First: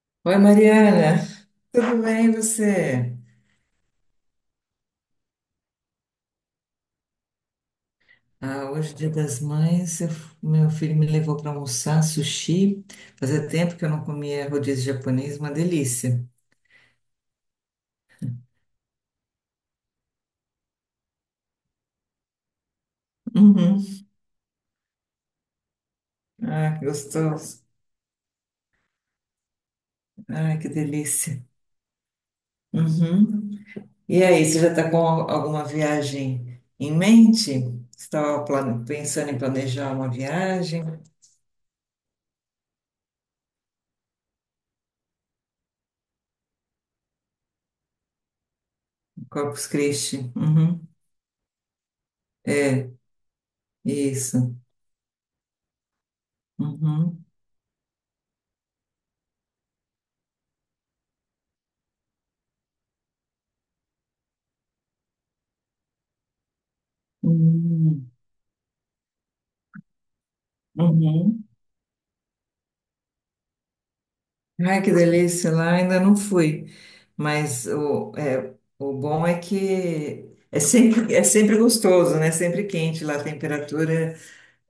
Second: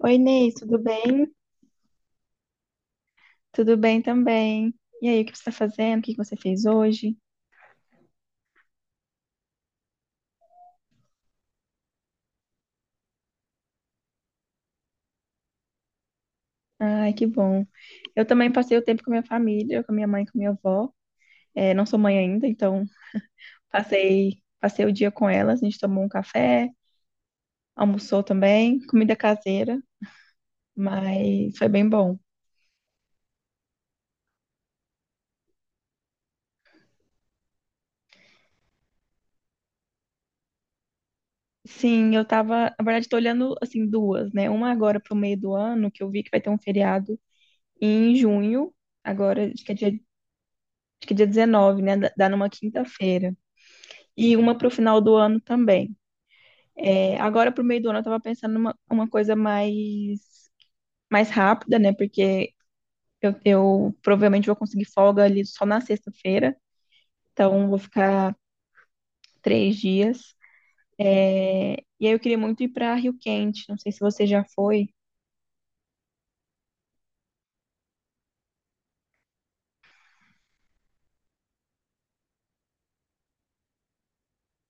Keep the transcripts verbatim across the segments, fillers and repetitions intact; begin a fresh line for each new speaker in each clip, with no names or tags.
Oi,
Oi,
Ney, tudo
Mariana,
bem?
tudo bem e você?
Tudo bem também. E aí, o que você está fazendo? O que que você fez hoje?
Ah, hoje, Dia das Mães, eu- meu filho me levou para almoçar sushi. Fazia tempo que eu não comia rodízio japonês, uma delícia.
Ai, que bom. Eu também passei o tempo com minha família, com minha mãe, com minha avó. É, não sou mãe ainda, então
Uhum.
passei, passei o dia com elas. A gente tomou um café,
Ah, que gostoso.
almoçou também, comida caseira,
Ah, que delícia.
mas foi bem bom.
Uhum. E aí, você já está com al- alguma viagem em mente? Você estava plane- pensando em planejar uma viagem?
Sim, eu tava, na verdade, tô olhando assim duas, né? Uma agora pro meio do ano, que eu vi que vai ter um feriado em junho, agora, acho
Corpus
que é dia, acho
Christi. Uhum.
que é dia dezenove, né? Dá dá numa
É,
quinta-feira. E
isso.
uma para o final do ano também. É,
Uhum.
agora, para o meio do ano, eu estava pensando numa uma coisa mais, mais rápida, né? Porque eu, eu provavelmente vou conseguir folga ali só na sexta-feira, então vou
Uhum.
ficar três dias.
Uhum.
É, e aí eu queria muito ir para Rio Quente, não sei se você já
Ai,
foi.
que delícia, lá ainda não fui, mas o, é, o bom é que é sempre, é sempre gostoso, né? Sempre quente lá, a temperatura.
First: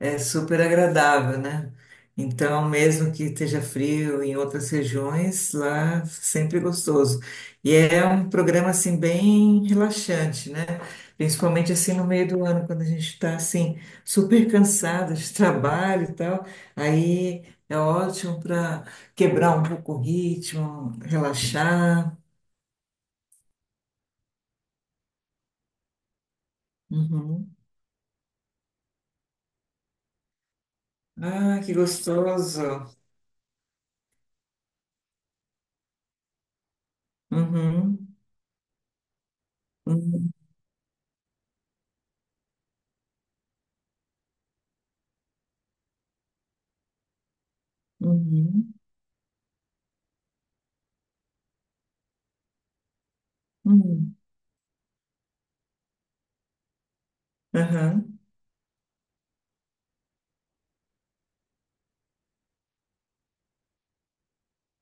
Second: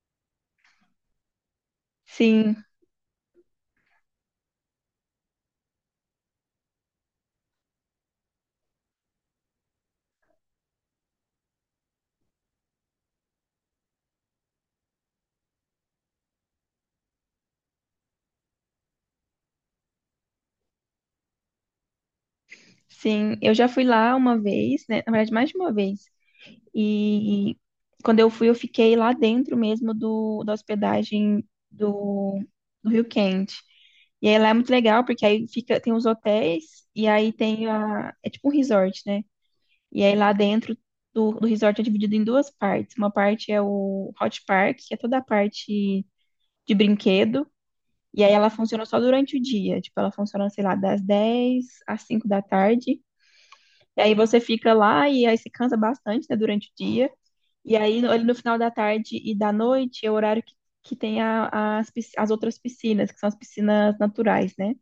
É super agradável, né?
Sim,
Então, mesmo que esteja frio em outras regiões, lá sempre gostoso. E é um programa assim bem relaxante, né? Principalmente assim no meio do ano, quando a gente está assim super cansada de trabalho e tal, aí é ótimo para quebrar um pouco o ritmo, relaxar.
sim, eu já fui lá uma vez, né? Na verdade, mais de uma vez.
Uhum.
E quando eu fui, eu fiquei lá dentro mesmo do, da hospedagem
Ah, que
do, do
gostoso.
Rio Quente. E aí lá é muito legal, porque aí fica, tem os hotéis e aí tem a.
Uhum.
É tipo um resort, né? E aí
Uhum.
lá dentro do, do resort é dividido em duas partes. Uma parte é o Hot Park, que é toda a parte de brinquedo. E aí ela
Uhum.
funciona só durante o dia. Tipo, ela funciona, sei lá, das dez às cinco da tarde. E aí
Uhum.
você fica lá e aí se cansa bastante, né, durante o dia. E aí, no-
Uhum.
ali no final da tarde e da noite, é o horário que, que tem a- as, pis- as outras piscinas, que são as piscinas naturais, né?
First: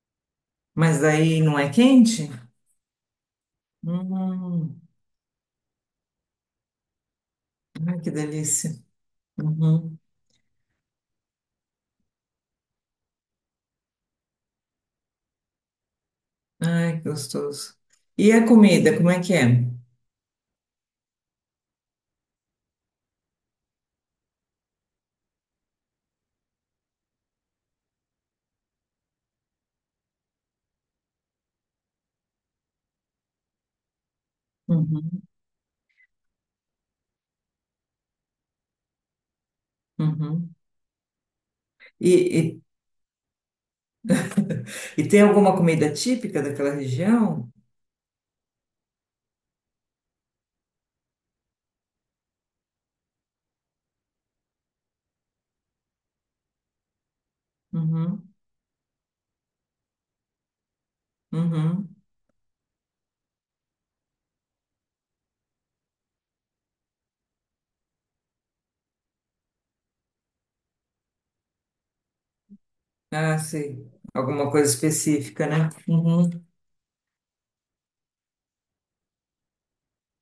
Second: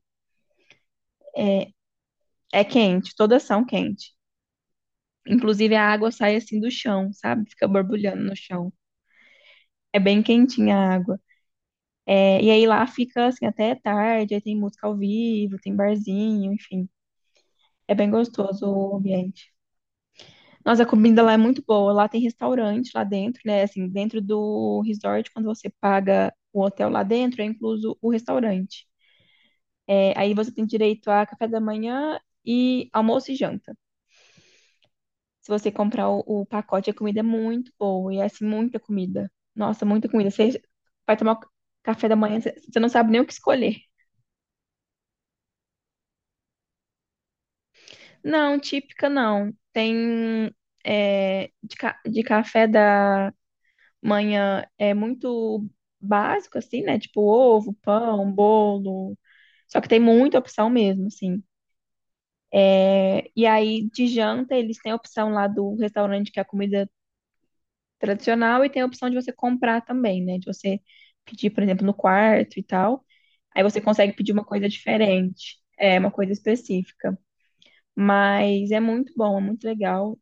Mas daí não é quente?
É quente, todas são quentes.
Hum,
Inclusive, a água sai assim do chão, sabe? Fica
ai, que
borbulhando no chão.
delícia. Uhum.
É bem quentinha a água. É, e aí lá fica assim até tarde, aí tem música ao vivo, tem barzinho, enfim.
Ai, que gostoso.
É bem
E a
gostoso o
comida, como é que é?
ambiente. Nossa, a comida lá é muito boa. Lá tem restaurante lá dentro, né? Assim, dentro do resort, quando você paga o hotel lá dentro, é incluso o restaurante. É, aí você tem direito a café da manhã e almoço e janta.
Uhum,
Se você comprar o, o pacote, a comida é muito boa. E é assim, muita comida. Nossa, muita comida.
uhum.
Você vai tomar café
E,
da manhã, você
e,
você não sabe nem o que escolher.
e tem alguma comida típica daquela região?
Não, típica não. Tem é, de, ca- de café da manhã é muito básico, assim, né? Tipo ovo, pão,
Uhum,
bolo. Só que tem muita opção mesmo, assim.
uhum.
É, e aí, de janta, eles têm a opção lá do restaurante, que é a comida tradicional, e tem a opção de você comprar também, né? De você pedir, por exemplo, no quarto e tal.
Ah,
Aí você
sei.
consegue pedir uma
Alguma
coisa
coisa específica,
diferente,
né?
é uma
Uhum.
coisa específica. Mas é muito bom, é muito legal.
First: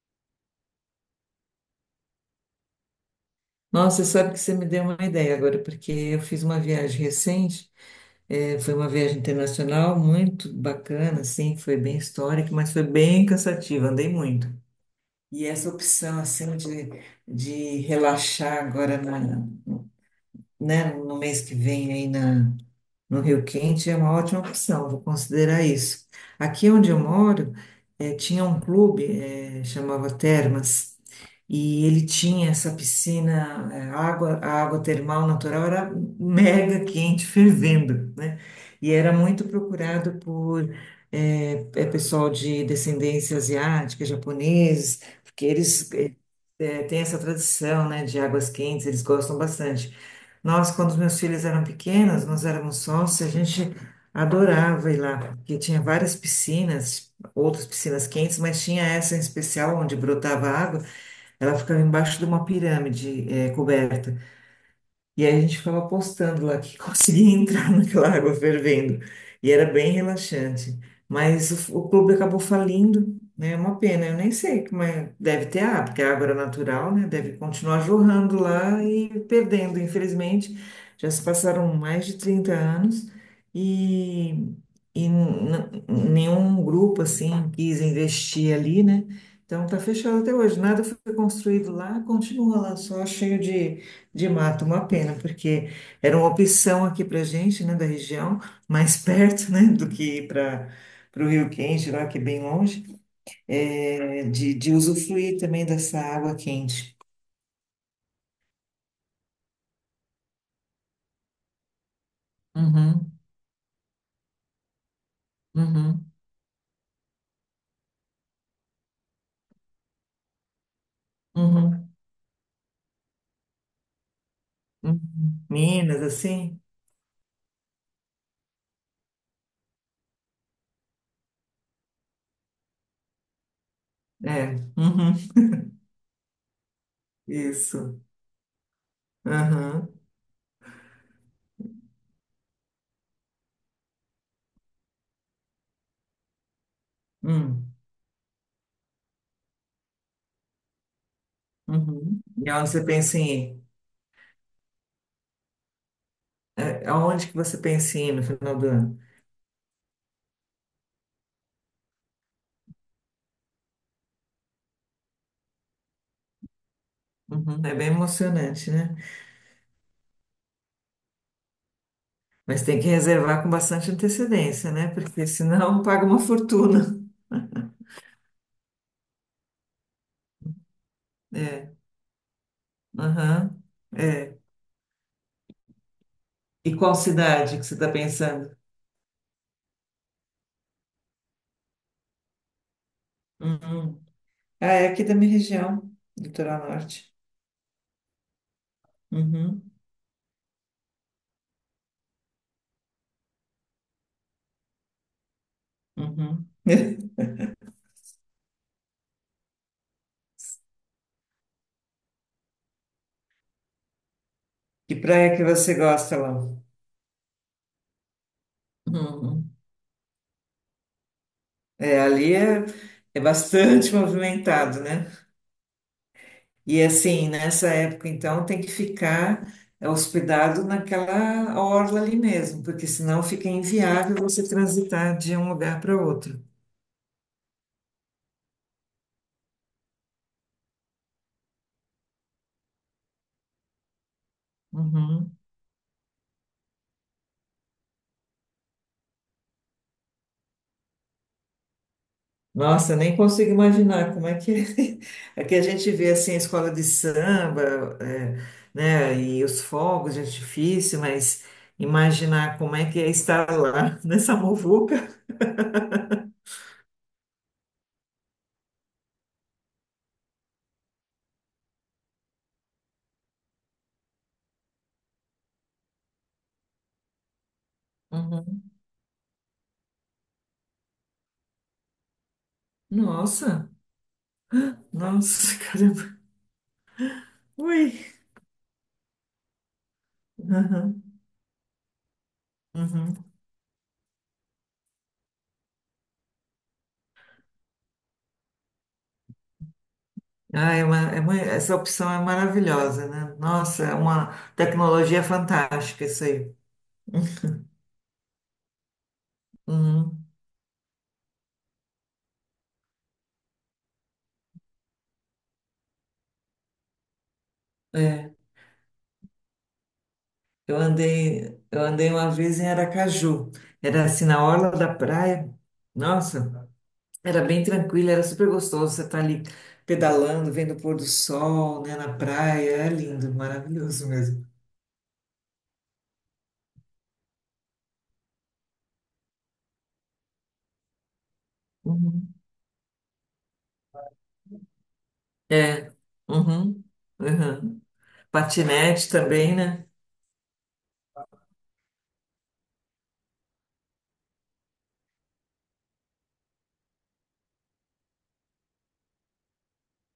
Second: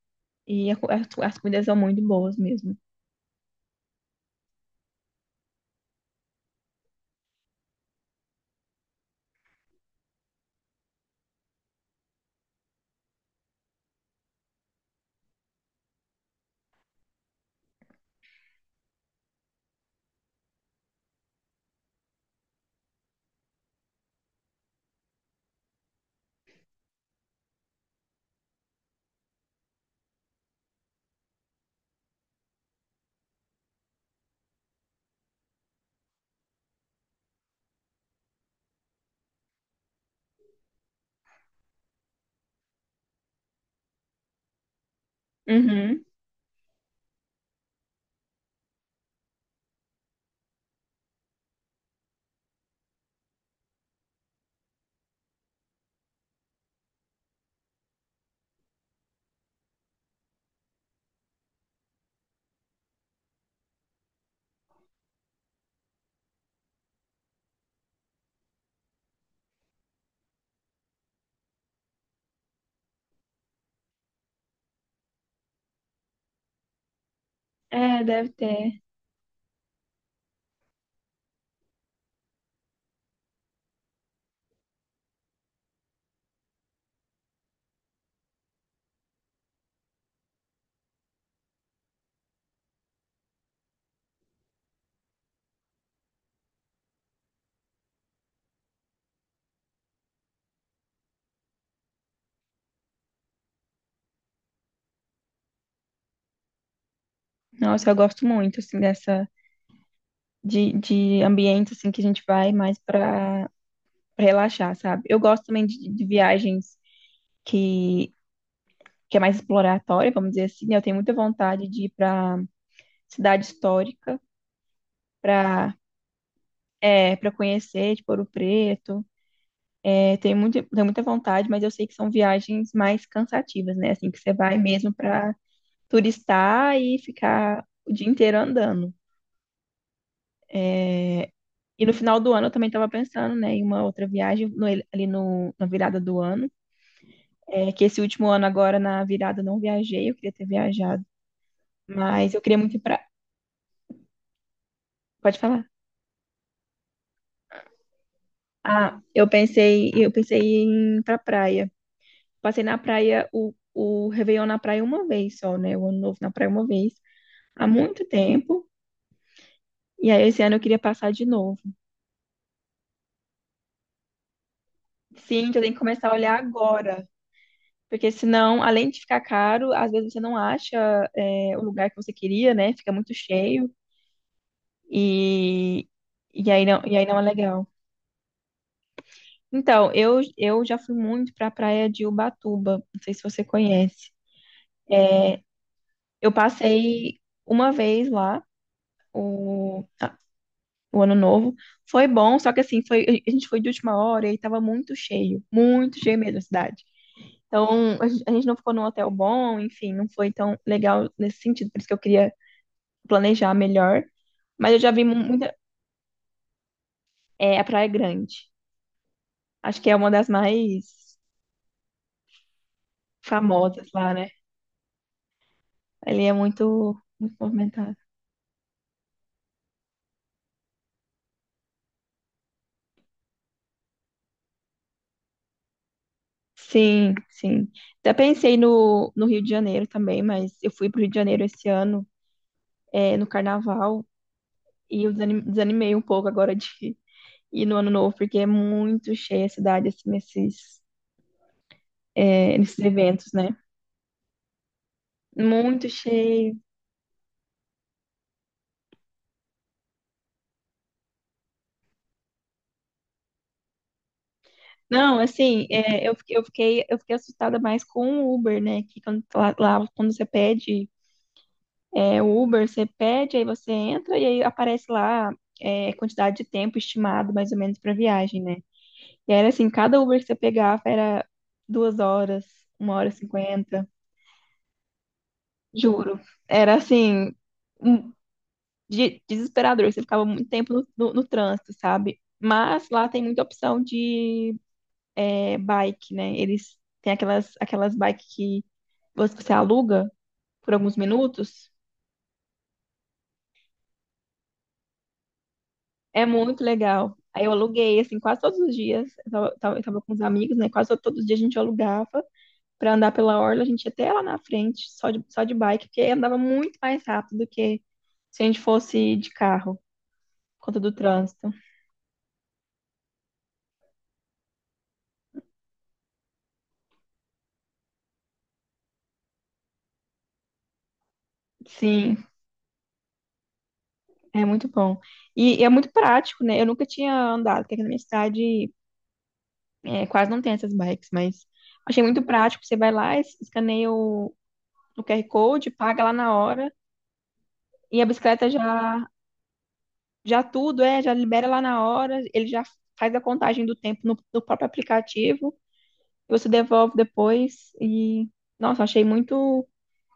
E a co- as, as comidas são muito boas mesmo.
Nossa, sabe que você me deu uma ideia agora, porque eu fiz uma viagem recente, eh, foi uma viagem internacional muito bacana, assim, foi bem histórica, mas foi bem cansativa, andei muito. E essa opção assim de, de relaxar agora na, né, no mês que vem aí na, no Rio Quente é uma ótima opção, vou considerar isso. Aqui onde eu moro, eh, tinha um clube, eh, chamava Termas, e ele tinha essa piscina, eh, água, a água termal natural era mega quente, fervendo, né? E era muito procurado por eh, eh, pessoal de descendência asiática, japoneses, porque eles
Uhum.
é, tem essa tradição, né, de águas quentes, eles gostam bastante. Nós, quando os meus filhos eram pequenos, nós éramos sócios, a gente adorava ir lá, porque tinha várias piscinas, outras piscinas quentes, mas tinha essa em especial onde brotava água, ela ficava embaixo de uma pirâmide, é, coberta. E aí a gente ficava apostando lá que conseguia entrar naquela água fervendo. E era bem relaxante. Mas o, o clube acabou falindo, né? É uma pena. Eu nem sei como é. Deve ter água, porque a água era natural, né? Deve continuar
É, deve
jorrando
ter.
lá e perdendo, infelizmente. Já se passaram mais de trinta anos e, e n- n- nenhum grupo, assim, quis investir ali, né? Então tá fechado até hoje. Nada foi construído lá, continua lá só cheio de de mato, uma pena, porque era uma opção aqui para gente, né, da região, mais perto, né, do que ir para o Rio Quente, lá que é bem longe, é, de, de usufruir também dessa água quente.
Nossa, eu gosto muito, assim, dessa, de, de ambiente, assim, que a gente vai mais
Uhum,
pra, pra relaxar, sabe? Eu gosto também de, de
uhum,
viagens que, que é mais exploratória, vamos dizer assim, né? Eu tenho muita vontade de ir
uhum,
para cidade histórica,
uhum.
para
Minas, assim?
é, para conhecer, tipo, Ouro Preto. É, tenho muito, tenho muita vontade, mas eu sei que são viagens mais cansativas, né? Assim, que você
É,
vai mesmo
uhum,
para turistar e ficar o
isso.
dia inteiro andando.
Uhum,
E no final do ano eu também estava pensando, né, em uma outra viagem no- ali no, na virada do ano. É,
hum,
que esse último ano agora na virada eu não viajei, eu queria ter viajado.
uhum.
Mas eu
E
queria
aonde
muito ir
você
pra...
pensa em ir?
Pode falar.
É, aonde que você pensa em ir no final do ano?
Ah, eu pensei, eu pensei em ir pra praia. Passei na praia, o, o Réveillon na praia uma vez só, né? O Ano Novo na praia uma vez,
Uhum,
há
é bem
muito tempo.
emocionante, né?
E aí esse ano eu queria passar de novo.
Mas tem que reservar com bastante antecedência, né? Porque
Sim, então tem que
senão paga
começar a
uma
olhar
fortuna.
agora. Porque senão, além de ficar caro, às vezes você não acha, é, o
É,
lugar que você queria, né? Fica muito
aham,
cheio
é.
e, e aí
E
não,
qual
e aí não é
cidade que
legal.
você está pensando?
Então, eu, eu já fui muito pra praia de Ubatuba. Não sei se você
Uhum.
conhece.
Ah, é aqui da minha
É,
região,
eu
Litoral Norte.
passei uma vez lá.
Uhum,
o, a- o ano novo. Foi bom, só que assim, foi, a gente foi de última hora e aí tava muito cheio, muito cheio mesmo a
uhum.
cidade. Então, a gen- a gente não ficou num hotel bom, enfim, não foi tão legal nesse sentido, por isso que eu queria planejar melhor. Mas eu já
Que
vi mu-
praia que
muita.
você gosta, lá?
É, a Praia Grande.
Uhum.
Acho que é uma das mais
É, ali é, é
famosas
bastante
lá, né?
movimentado, né?
Ali é
E
muito,
assim,
muito
nessa
movimentada.
época, então, tem que ficar eh, hospedado naquela orla ali mesmo, porque senão fica inviável você transitar de um lugar para outro.
Sim, sim. Até pensei no, no Rio de Janeiro também, mas eu fui pro Rio de Janeiro esse ano, é, no Carnaval. E eu
Uhum.
desani- desanimei um pouco agora de ir no ano novo, porque é muito cheia a cidade, assim, nesses, é, nesses
Nossa, nem
eventos,
consigo
né?
imaginar como é que é que a
Muito
gente vê assim a
cheio.
escola de samba, é, né, e os fogos de artifício, mas imaginar como é que é estar lá nessa muvuca.
Não, assim, é, eu, fiquei- eu fiquei, eu fiquei assustada mais com o Uber, né? Que quando, tá lá, lá quando você pede é, o Uber, você pede, aí você entra e aí aparece lá é, quantidade de tempo estimado, mais ou menos, para viagem, né?
Uhum.
E era assim, cada Uber que você pegava era duas horas, uma hora e
Nossa,
cinquenta,
nossa, caramba.
juro. Era assim
Ui.
um de- desesperador, você ficava muito tempo no,
Uhum.
no, no trânsito, sabe? Mas lá tem
Uhum.
muita opção de é, bike, né? Eles têm aquelas, aquelas bikes que você você aluga por
Ah, é
alguns
uma, é mui-
minutos.
essa opção é maravilhosa, né? Nossa, é uma tecnologia fantástica isso
É
aí.
muito legal. Aí eu aluguei, assim, quase todos os dias. Eu tava, tava- eu tava com os
Uhum.
amigos, né? Quase todos os dias a gente alugava pra andar pela orla. A gente ia até lá na frente, só de, só de bike, porque andava muito mais rápido do que
É,
se a gente fosse de carro, por
eu
conta do trânsito.
andei, eu andei uma vez em Aracaju. Era assim na orla da praia. Nossa, era bem tranquilo, era super gostoso. Você tá ali pedalando, vendo o pôr do sol, né, na
Sim.
praia. É lindo, maravilhoso
É
mesmo.
muito bom. E, e é muito prático, né? Eu nunca tinha andado, porque aqui na minha cidade é, quase não tem essas bikes, mas achei muito
Uhum.
prático. Você vai lá, es- escaneia o, o Q R Code,
É.
paga lá na hora,
Uhum. Uhum.
e a bicicleta já,
Patinete também, né?
já tudo, é, já libera lá na hora, ele já faz a contagem do tempo no, no próprio aplicativo, e você devolve depois, e, nossa, achei muito,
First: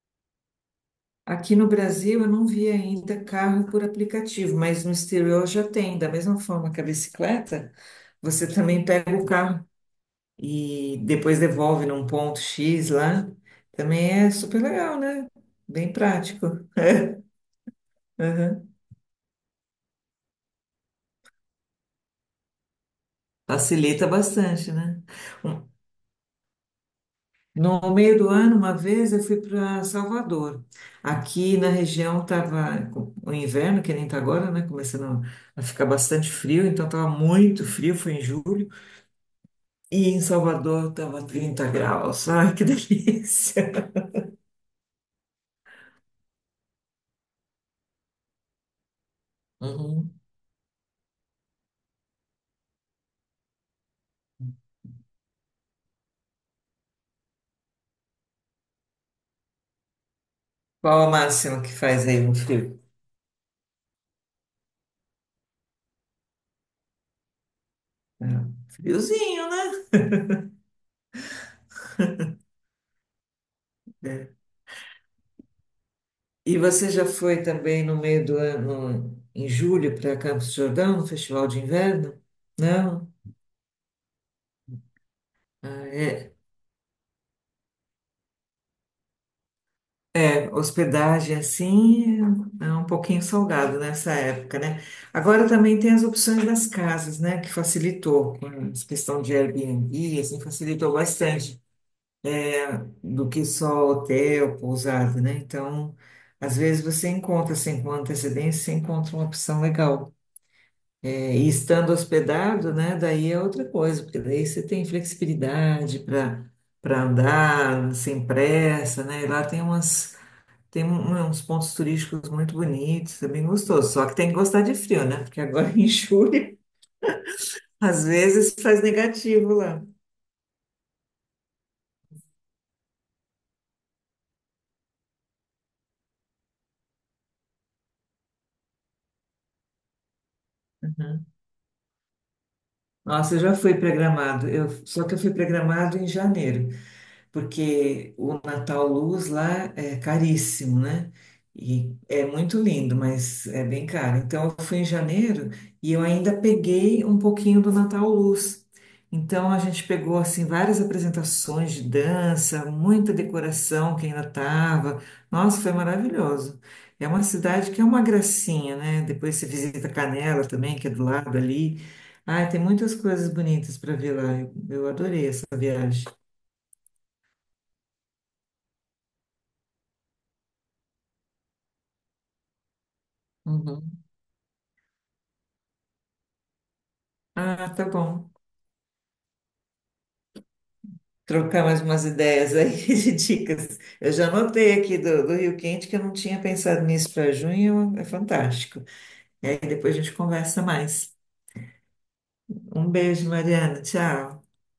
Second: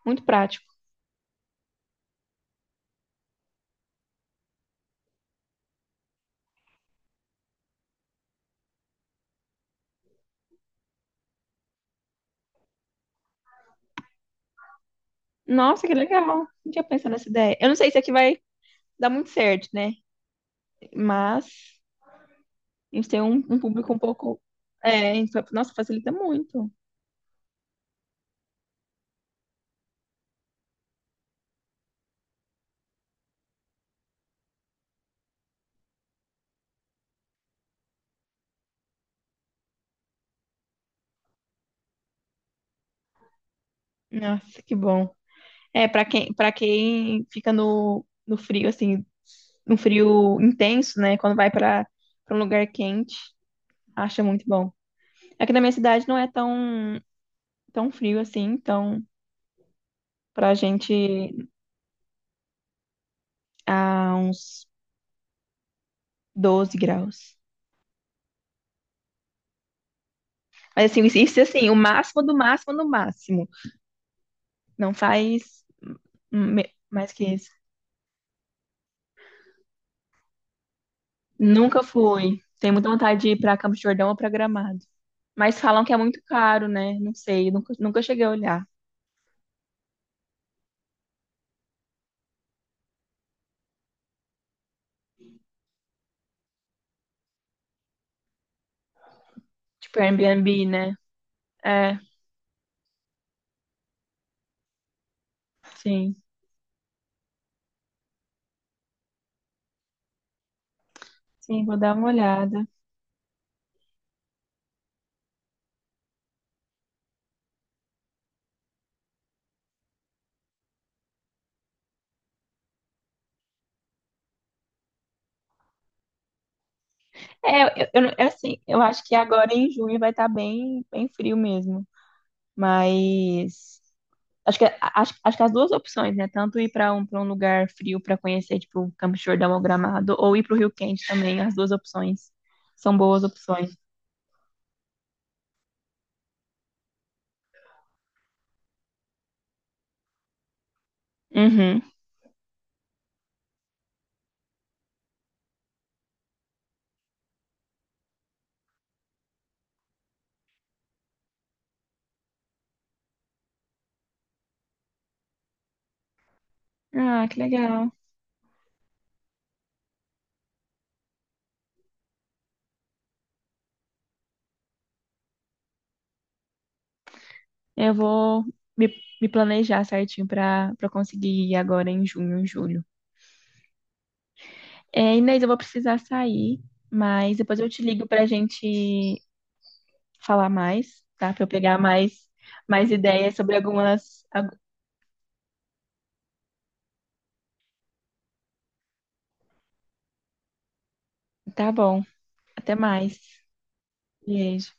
muito prático.
Aqui no Brasil eu não vi ainda carro por aplicativo, mas no exterior já tem. Da mesma forma que a bicicleta, você também pega o carro e depois devolve num ponto X lá. Também é super legal, né?
Nossa,
Bem
que legal.
prático.
Não tinha pensado nessa ideia. Eu não sei se aqui vai
Aham.
dar muito certo, né? Mas. A gente tem um, um público um
Facilita
pouco.
bastante, né?
É, a gente fa-
Um-
nossa, facilita muito.
No meio do ano, uma vez eu fui para Salvador. Aqui na região estava o inverno, que nem está agora, né? Começando a ficar bastante frio, então estava muito frio, foi em julho. E em Salvador estava trinta graus. Ai, que delícia.
Nossa, que bom. É, pra quem, para quem fica no, no frio, assim, no
Uhum.
frio intenso, né? Quando vai pra pra um lugar quente, acha muito bom. Aqui na minha cidade não é tão, tão frio assim, então pra
Qual o
gente
máximo que faz aí no frio?
há uns doze graus.
É, friozinho, né?
Mas assim, isso assim, o máximo do máximo do máximo.
É.
Não faz hum,
E
me-
você já
mais que
foi
isso.
também no meio do ano, em julho, para Campos do Jordão, no Festival de
Nunca
Inverno?
fui. Tenho muita
Não?
vontade de ir para Campos do Jordão ou para Gramado. Mas falam
Ah,
que é muito
é.
caro, né? Não sei, nunca, nunca cheguei a olhar.
É, hospedagem assim é um pouquinho salgado nessa época, né? Agora também tem as opções das casas, né? Que facilitou, com essa questão de
Tipo,
Airbnb, assim,
Airbnb,
facilitou
né?
bastante.
É,
Do que só hotel, pousada, né? Então,
sim.
às vezes você encontra, assim, com antecedência, você encontra uma opção legal. É, e
Sim, vou
estando
dar uma olhada.
hospedado, né? Daí é outra coisa, porque daí você tem flexibilidade para para andar sem pressa, né? E lá tem umas tem um- né, uns pontos turísticos muito bonitos, é bem gostoso. Só que tem que gostar de frio, né? Porque agora em julho,
É, eu,
às
eu é
vezes
assim, eu
faz
acho que agora
negativo
em
lá.
junho vai estar bem, bem frio mesmo. Mas acho que, acho, acho que as duas opções, né? Tanto ir para um, para um lugar frio para conhecer, tipo, Campos do Jordão ou Gramado, ou ir para o Rio Quente
Uhum.
também, as duas opções. São boas
Nossa, eu já fui
opções.
programado. Eu, só que eu fui programado em janeiro. Porque o Natal Luz lá é caríssimo, né?
Uhum.
E é muito lindo, mas é bem caro. Então eu fui em janeiro e eu ainda peguei um pouquinho do Natal Luz. Então a gente pegou assim várias apresentações de dança, muita decoração que ainda estava. Nossa, foi maravilhoso. É uma
Ah, que
cidade que é
legal.
uma gracinha, né? Depois você visita Canela também, que é do lado ali. Ah, tem muitas coisas bonitas para ver lá. Eu, eu adorei essa viagem.
Eu vou me, me planejar certinho para para conseguir ir agora em junho, em julho.
Uhum.
É, Inês, eu vou precisar sair, mas depois eu
Ah,
te
tá
ligo para a
bom.
gente falar mais, tá? Para eu
Trocar
pegar
mais umas
mais
ideias aí
mais
de
ideias sobre
dicas. Eu
algumas.
já
Algu-
anotei aqui do, do Rio Quente que eu não tinha pensado nisso para junho, é fantástico. Aí depois a gente conversa mais.
Tá bom. Até
Um
mais.
beijo, Mariana. Tchau.
Beijo.